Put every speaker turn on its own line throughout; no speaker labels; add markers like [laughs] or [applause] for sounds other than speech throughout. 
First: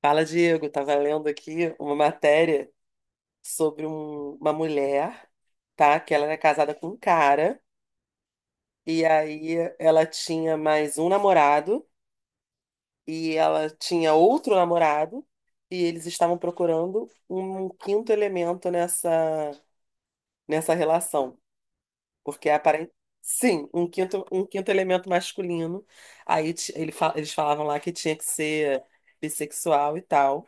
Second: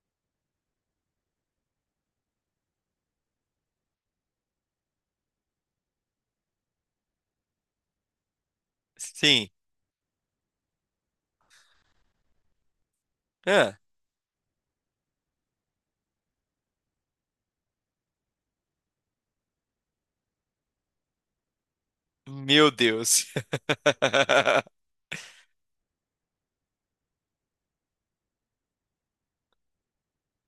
Fala, Diego. Estava lendo aqui uma matéria sobre uma mulher, tá? Que ela era casada com um cara, e
Sim.
aí ela tinha mais um namorado, e ela
Ah,
tinha outro namorado, e eles estavam procurando um quinto elemento nessa relação. Porque
meu
aparentemente.
Deus. [laughs]
Sim, um quinto elemento masculino. Aí eles falavam lá que tinha que ser bissexual e tal.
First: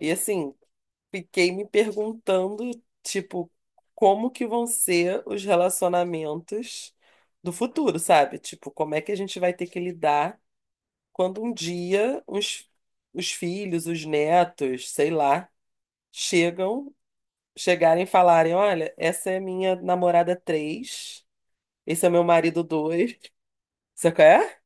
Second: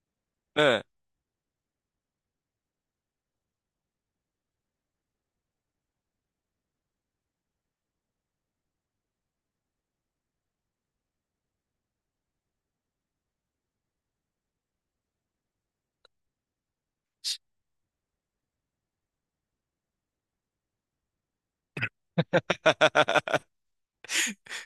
E assim.
Ah.
Fiquei me perguntando, tipo, como que vão ser os relacionamentos do futuro, sabe? Tipo, como é que a gente vai ter que lidar quando um dia os filhos, os netos, sei lá, chegam, chegarem e falarem, olha, essa é minha namorada 3, esse é meu marido 2,
[laughs]
você quer?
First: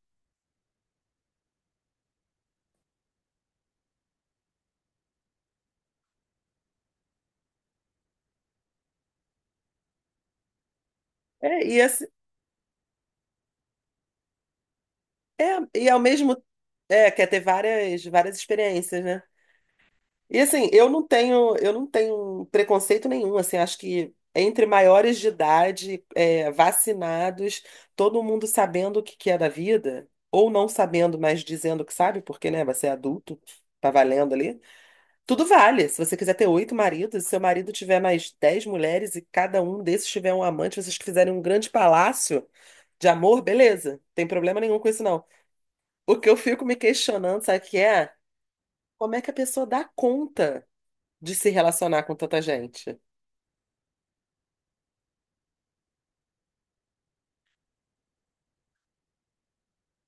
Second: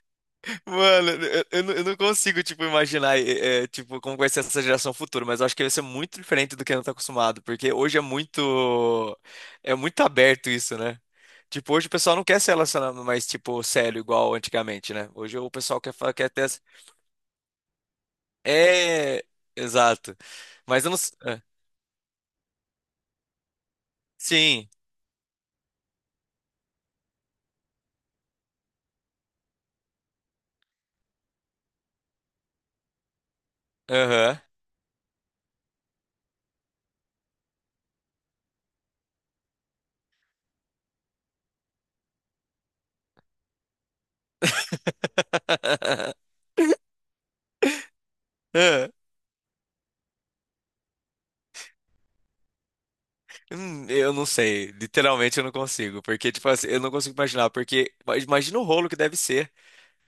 Mano, eu não consigo, tipo, imaginar, tipo, como vai ser essa geração futura, mas eu acho que vai ser muito diferente do que a gente tá acostumado, porque hoje é muito aberto isso, né?
É, É,
Tipo,
e,
hoje o
esse,
pessoal não quer se relacionar mais, tipo, sério, igual antigamente, né? Hoje o
é,
pessoal
e
quer,
ao
fa- quer
mesmo
ter.
é, quer ter várias experiências, né?
É, exato.
E assim,
Mas
eu
eu não.
não tenho, eu não tenho preconceito nenhum, assim, acho que entre
Sim,
maiores de idade, é, vacinados, todo mundo sabendo o que que é da vida, ou não sabendo, mas dizendo que sabe, porque, né, você é adulto, tá valendo
aham.
ali. Tudo vale. Se você quiser ter oito maridos, se seu marido tiver mais 10 mulheres e cada um desses tiver um amante, vocês fizerem um grande palácio de amor, beleza. Tem problema nenhum com isso, não. O que
[laughs]
eu fico me questionando, sabe o que é?
Ah.
Como é que a pessoa dá conta? De se relacionar com tanta gente.
Eu não sei, literalmente eu não consigo, porque, tipo assim, eu não consigo imaginar, porque mas imagina o rolo que deve ser.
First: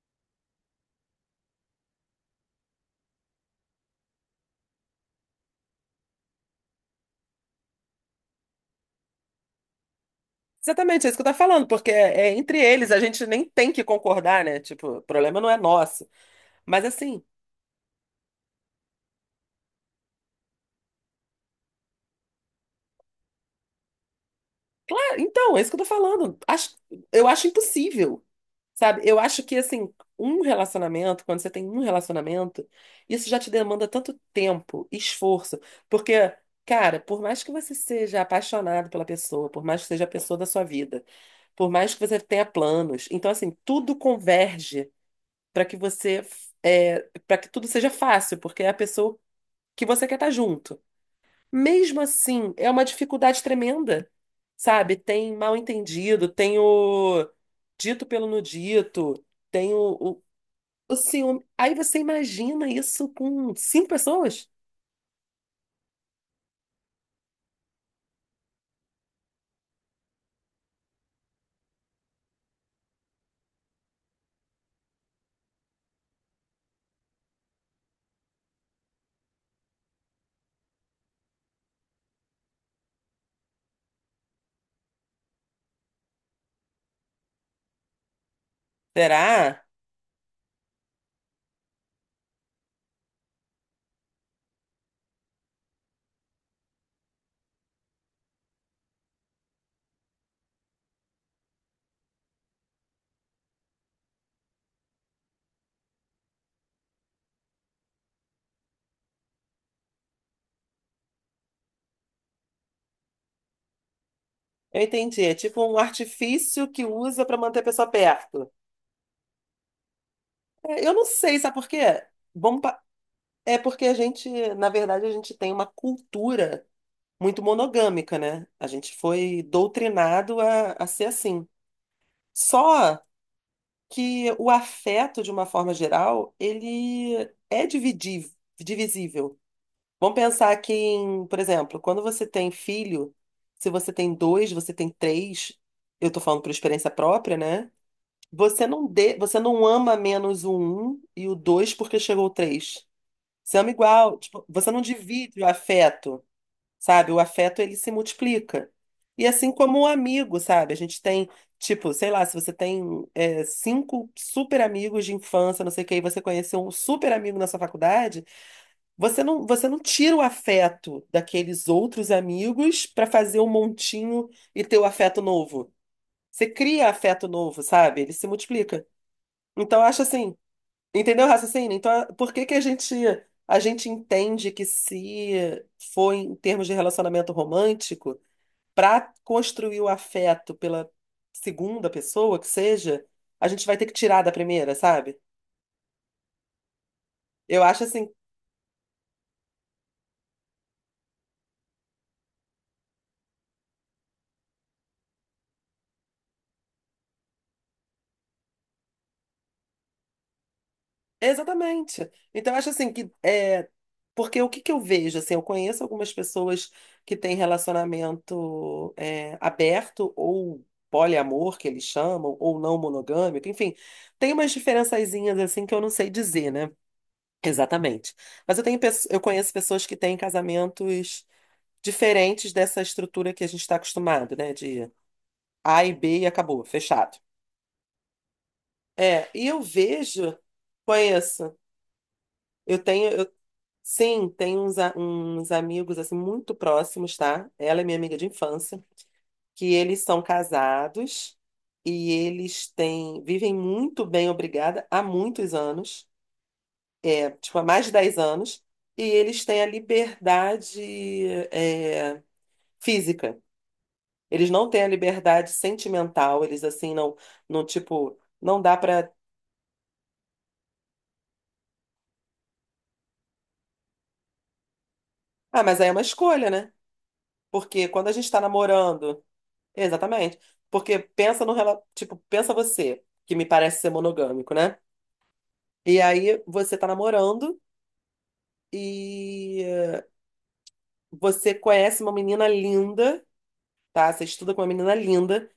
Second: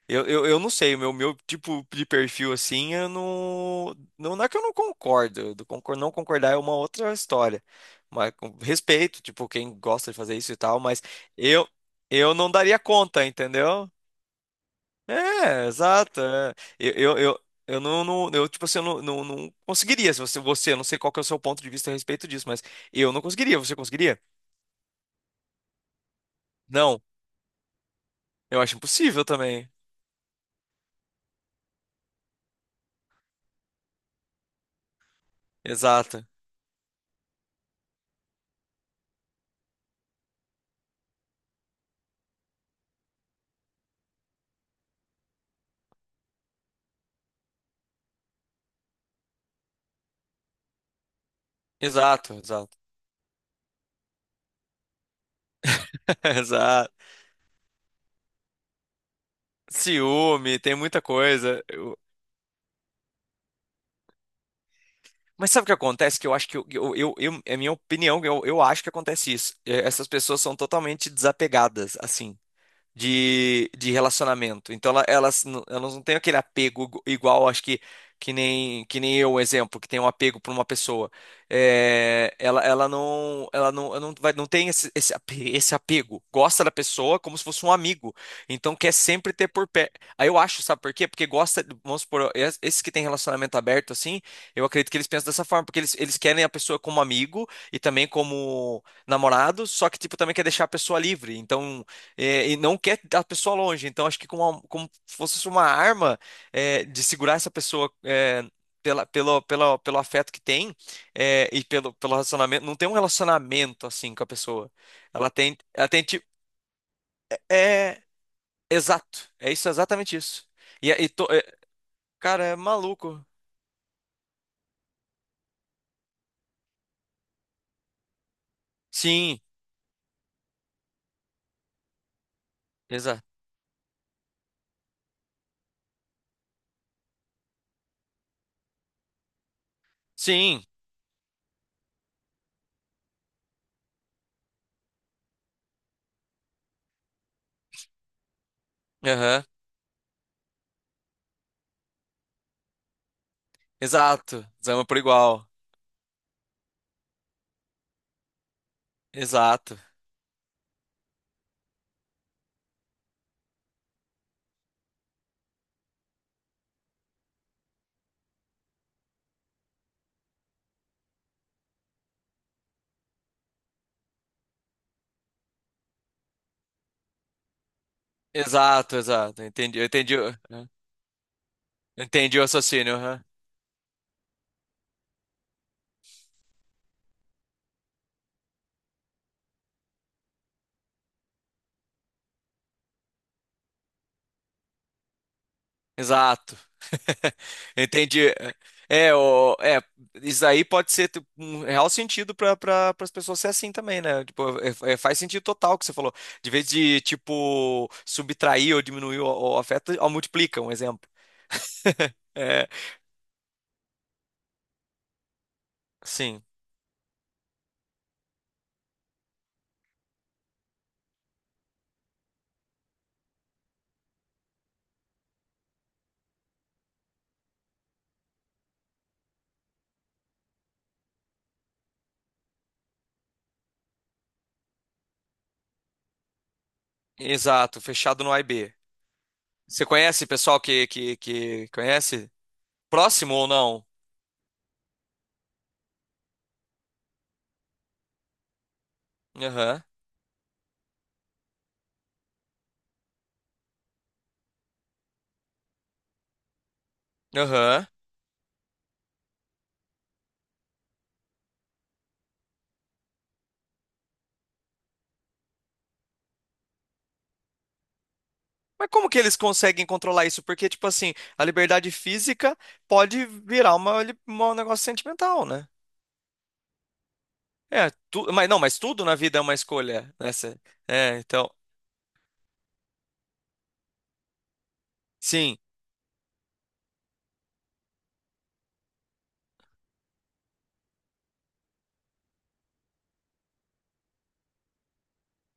Eu não sei, o meu tipo de perfil assim, eu não, não. Não é que eu não concordo, eu não concordar é uma outra história. Mas com respeito, tipo, quem gosta de fazer isso e tal, mas
Exatamente, é isso que eu tô falando,
eu,
porque é,
eu
é
não
entre
daria
eles, a
conta,
gente nem tem que
entendeu?
concordar, né? Tipo, o problema não é
É,
nosso.
exato. É.
Mas
Eu, eu,
assim,
eu, eu tipo assim, eu não conseguiria. Se você, você, eu não sei qual que é o seu ponto de vista a respeito disso, mas eu não conseguiria, você conseguiria?
é, então, é isso que eu tô falando.
Não,
Eu acho impossível,
eu acho
sabe? Eu
impossível
acho que,
também.
assim, um relacionamento, quando você tem um relacionamento, isso já te demanda tanto tempo, esforço. Porque,
Exato.
cara, por mais que você seja apaixonado pela pessoa, por mais que seja a pessoa da sua vida, por mais que você tenha planos, então, assim, tudo converge para que você é, para que tudo seja fácil, porque é a pessoa que você quer estar junto. Mesmo
Exato,
assim, é
exato.
uma dificuldade tremenda, sabe? Tem mal
[laughs]
entendido, tem
Exato.
o dito pelo no dito, tem o,
Ciúme, tem muita
ciúme.
coisa.
Aí você imagina isso com cinco pessoas?
Mas sabe o que acontece? Que eu acho que é minha opinião, eu acho que acontece isso. Essas pessoas são totalmente desapegadas, assim, de relacionamento. Então elas não têm aquele apego igual, acho que que nem eu, um exemplo, que tem um apego por uma pessoa. Ela não tem esse esse apego. Gosta da pessoa como se fosse um amigo. Então quer sempre ter
Será?
por pé. Aí eu acho, sabe por quê? Porque gosta, vamos supor, esses que têm relacionamento aberto assim, eu acredito que eles pensam dessa forma, porque eles querem a pessoa como amigo e também como namorado, só que tipo também quer deixar a pessoa livre. Então, e não quer a pessoa longe. Então, acho que com como fosse uma arma, de segurar essa pessoa, pelo afeto que tem, e pelo relacionamento. Não tem um relacionamento assim com a pessoa.
Eu entendi.
Ela
É
tem,
tipo um
ela tem tipo,
artifício que usa para manter a pessoa
é
perto.
exato. É isso, é exatamente isso.
É,
E,
eu
é,
não
e to-
sei,
é,
sabe por quê?
Cara, é
Vamos pa-
maluco.
É porque a gente, na verdade, a gente tem uma cultura muito monogâmica, né? A gente
Sim,
foi doutrinado a ser assim. Só
exato.
que o afeto, de uma forma geral, ele é divisível. Vamos pensar
Sim,
que, por exemplo, quando você tem filho, se você tem dois, você tem três, eu tô falando por experiência própria, né? Você
aham,
não ama menos o um e o dois porque chegou o três. Você ama igual, tipo,
exato.
você não
Zama por
divide o
igual.
afeto, sabe? O afeto ele se multiplica. E assim
Exato.
como o amigo, sabe? A gente tem, tipo, sei lá, se você tem é, cinco super amigos de infância, não sei o que e você conheceu um super amigo na sua faculdade, você não tira o afeto daqueles outros amigos para fazer um montinho e ter o afeto novo. Você cria afeto novo, sabe? Ele se multiplica.
Exato, exato. Entendi,
Então,
eu
eu acho
entendi, o-
assim. Entendeu o raciocínio? Então, por
entendi o
que que
raciocínio. Aham.
a gente entende que se for em termos de relacionamento romântico, para construir o afeto pela segunda pessoa que seja, a gente vai ter que tirar da primeira, sabe?
Exato. [laughs]
Eu acho assim.
Entendi. É, o, é, isso aí pode ser tipo, um real sentido pras pessoas ser assim também, né? Tipo, faz sentido total o que você falou. De vez de, tipo, subtrair ou diminuir o afeto, ó, multiplica, um exemplo.
Exatamente.
[laughs]
Então, eu
É,
acho assim que é porque o que que eu vejo assim, eu conheço algumas
sim,
pessoas que têm relacionamento é, aberto ou poliamor que eles chamam ou não monogâmico, enfim, tem umas diferençazinhas assim que eu não sei dizer, né? Exatamente. Eu conheço pessoas que têm casamentos diferentes dessa estrutura que a gente está acostumado, né? De A e B e acabou, fechado.
exato, fechado no A e B.
É, e eu
Você conhece
vejo,
pessoal
conheço.
que conhece?
Eu tenho.
Próximo ou não?
Sim, tem uns, uns amigos assim muito próximos, tá? Ela é minha amiga de infância, que
Aham,
eles são casados e eles têm vivem muito bem, obrigada, há muitos anos, é, tipo há mais
aham.
de 10 anos, e eles têm a liberdade é, física. Eles não têm a liberdade sentimental, eles assim não, não tipo, não dá
Mas como
pra.
que eles conseguem controlar isso? Porque, tipo assim, a liberdade física pode virar um negócio sentimental,
Ah,
né?
mas aí é uma escolha, né? Porque
É,
quando a gente tá
mas não, mas tudo na
namorando.
vida é uma escolha, né?
Exatamente.
Cê-
Porque
É,
pensa
então,
no rela- tipo, pensa você, que me parece ser monogâmico, né?
sim,
E aí você tá namorando e você conhece uma menina linda, tá? Você estuda com uma menina linda,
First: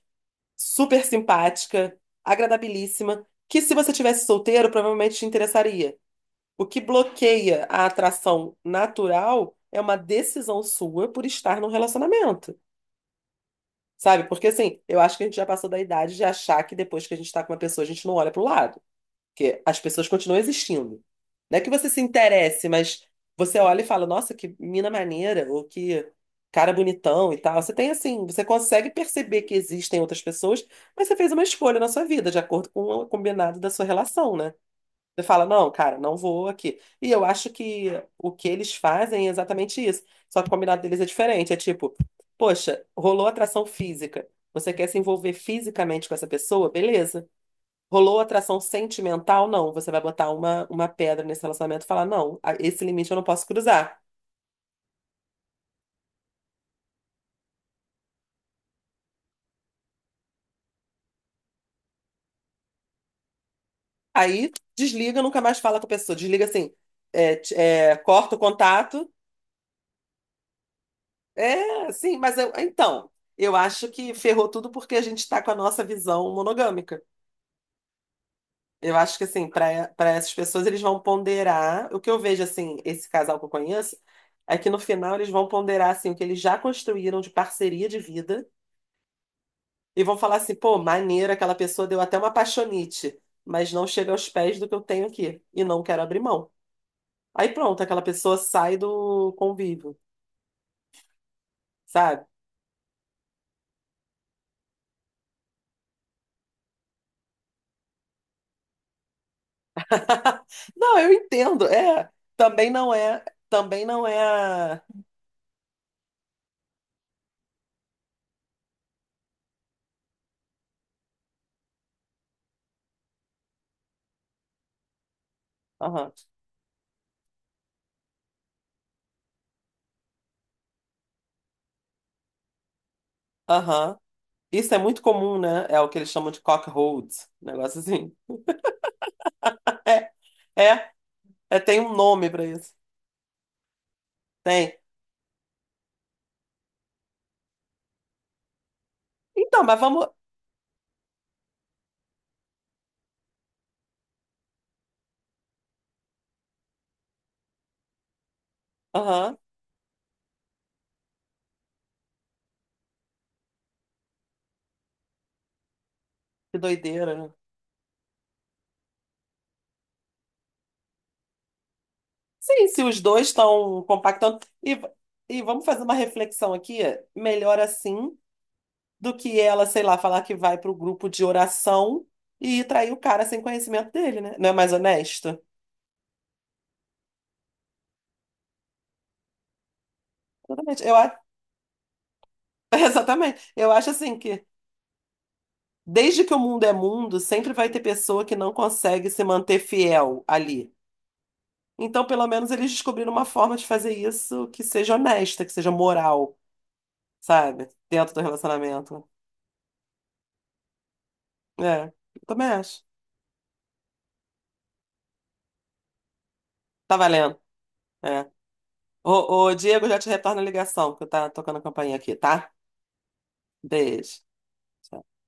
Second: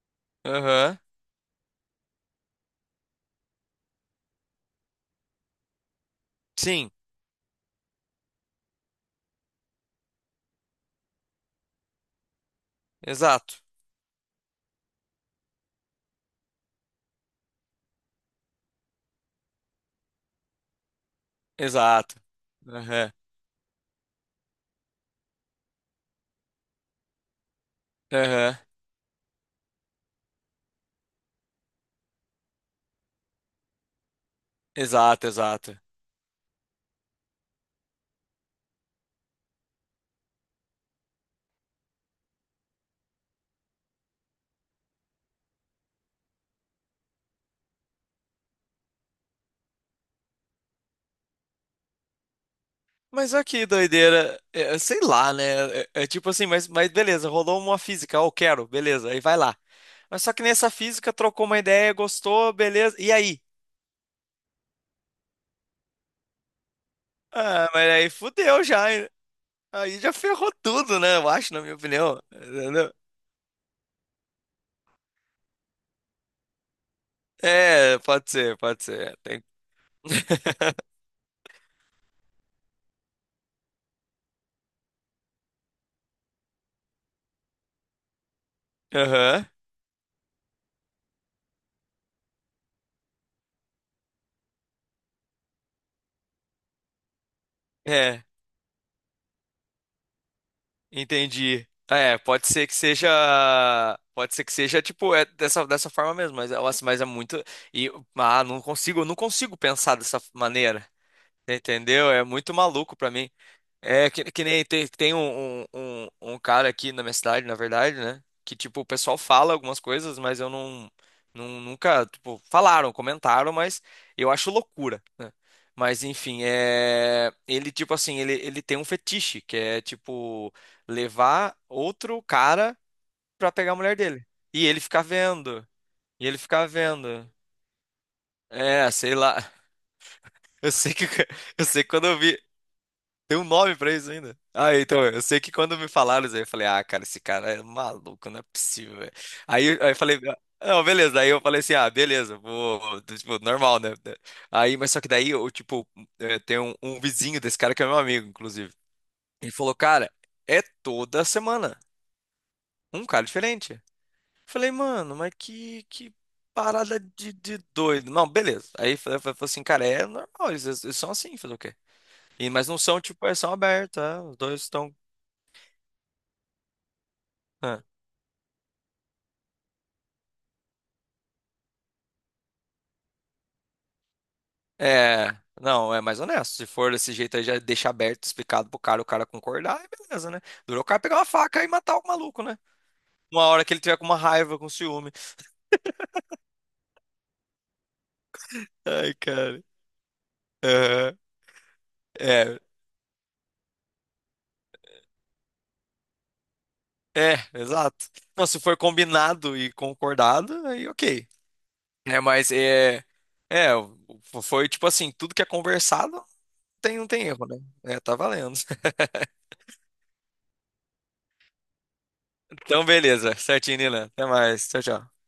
aham,
super simpática, agradabilíssima, que se você tivesse solteiro, provavelmente te interessaria. O que
sim,
bloqueia a atração natural é uma decisão sua por estar num relacionamento.
exato,
Sabe? Porque assim, eu acho que a gente já passou da idade de achar que depois que a gente tá com uma pessoa, a gente não olha pro lado. Porque as pessoas continuam existindo. Não é que você se
exato,
interesse, mas
aham,
você olha e fala, nossa, que mina maneira, ou que cara bonitão e tal. Você tem assim, você
aham,
consegue perceber que existem outras pessoas, mas você fez uma escolha na sua vida, de acordo com o combinado da sua relação, né? Você
exato,
fala, não,
exato.
cara, não vou aqui. E eu acho que o que eles fazem é exatamente isso. Só que o combinado deles é diferente. É tipo, poxa, rolou atração física. Você quer se envolver fisicamente com essa pessoa? Beleza. Rolou atração sentimental? Não. Você vai botar uma pedra nesse relacionamento e falar: não, esse limite eu não
Mas olha
posso
que
cruzar.
doideira, sei lá, né? É tipo assim, mas, beleza, rolou uma física, ó, eu quero, beleza, aí vai lá. Mas só que nessa física trocou uma ideia, gostou, beleza, e aí?
Aí desliga, nunca mais fala com a pessoa. Desliga assim,
Ah, mas aí
corta o
fudeu já,
contato.
hein? Aí já ferrou tudo, né? Eu acho, na minha
É, sim,
opinião. Entendeu?
então, eu acho que ferrou tudo porque a gente está com a nossa visão monogâmica.
É, pode ser, pode
Eu acho
ser.
que,
Tem.
assim, para essas pessoas, eles vão ponderar. O que eu vejo, assim, esse casal que eu conheço, é que no final eles vão ponderar, assim, o que eles já construíram de parceria de vida.
Aham.
E vão falar assim, pô, maneiro, aquela pessoa deu até uma apaixonite, mas não chega aos pés do que eu tenho aqui e não quero abrir mão. Aí pronto, aquela
É,
pessoa sai do convívio,
entendi. Ah, é,
sabe?
pode ser que seja. Pode ser que seja, tipo, é dessa forma mesmo, mas, nossa, mas é muito. E, eu não consigo pensar dessa
[laughs]
maneira.
Não, eu entendo. É,
Entendeu? É muito maluco pra mim.
também não
É
é.
que nem
a-
tem um cara aqui na minha cidade, na verdade, né? Que, tipo, o pessoal fala algumas coisas, mas eu não nunca, tipo, falaram, comentaram, mas eu acho loucura, né? Mas,
Aham,
enfim, ele, tipo assim, ele tem um fetiche, que é, tipo, levar outro cara pra pegar a mulher
aham.
dele. E
Isso é
ele ficar
muito comum, né?
vendo,
É o que eles
e
chamam
ele
de
ficar
cockhold,
vendo.
negócio assim.
É, sei lá. [laughs]
É,
Eu
é,
sei que, [laughs] eu
tem
sei
um
que quando eu
nome
vi.
pra isso.
Tem um nome pra isso ainda?
Tem.
Ah, então, eu sei que quando me falaram isso aí, eu falei, ah, cara, esse cara é maluco, não é possível, velho.
Então,
Aí,
mas
aí eu
vamos.
falei, ah, não, beleza. Aí eu falei assim, ah, beleza, vou, tipo, normal, né? Aí, mas só que daí, eu, tipo, tem um vizinho desse cara que é meu amigo, inclusive.
Aham,
Ele falou, cara, é toda semana, um cara diferente. Eu falei, mano, mas que
que
parada
doideira, né?
de doido. Não, beleza. Aí eu falei assim, cara, é normal, eles são assim, fazer o quê? E,
Sim,
mas não
se
são,
os
tipo,
dois
são
estão
abertos, os
compactando.
dois
E,
estão.
e vamos fazer uma reflexão aqui. Melhor
Ah,
assim do que ela, sei lá, falar que vai para o grupo de oração e trair o cara sem conhecimento dele, né? Não é mais
É,
honesto?
não, é mais honesto. Se for desse jeito aí, já deixa aberto, explicado pro cara, o cara concordar, e beleza, né? Durou
Exatamente.
o cara pegar uma faca e matar o maluco, né?
[laughs]
Uma
Exatamente.
hora
Eu
que ele
acho
tiver com uma
assim que,
raiva, com ciúme.
desde que o mundo é mundo, sempre vai ter pessoa que não consegue
Ai,
se manter
cara.
fiel ali.
Aham.
Então, pelo menos,
É,
eles descobriram uma forma de fazer isso que seja honesta, que seja moral, sabe?
exato.
Dentro do
Não, se for
relacionamento.
combinado e concordado, aí ok.
É,
É,
eu também
mas
acho.
é, o- foi tipo assim, tudo que é conversado,
Tá
não tem
valendo.
erro, né? É, tá
É.
valendo. [laughs]
Ô, ô, Diego, já te retorno a ligação, porque tá tocando a campainha aqui, tá?
Então, beleza. Certinho, Nina.
Beijo.
Até mais. Tchau, tchau.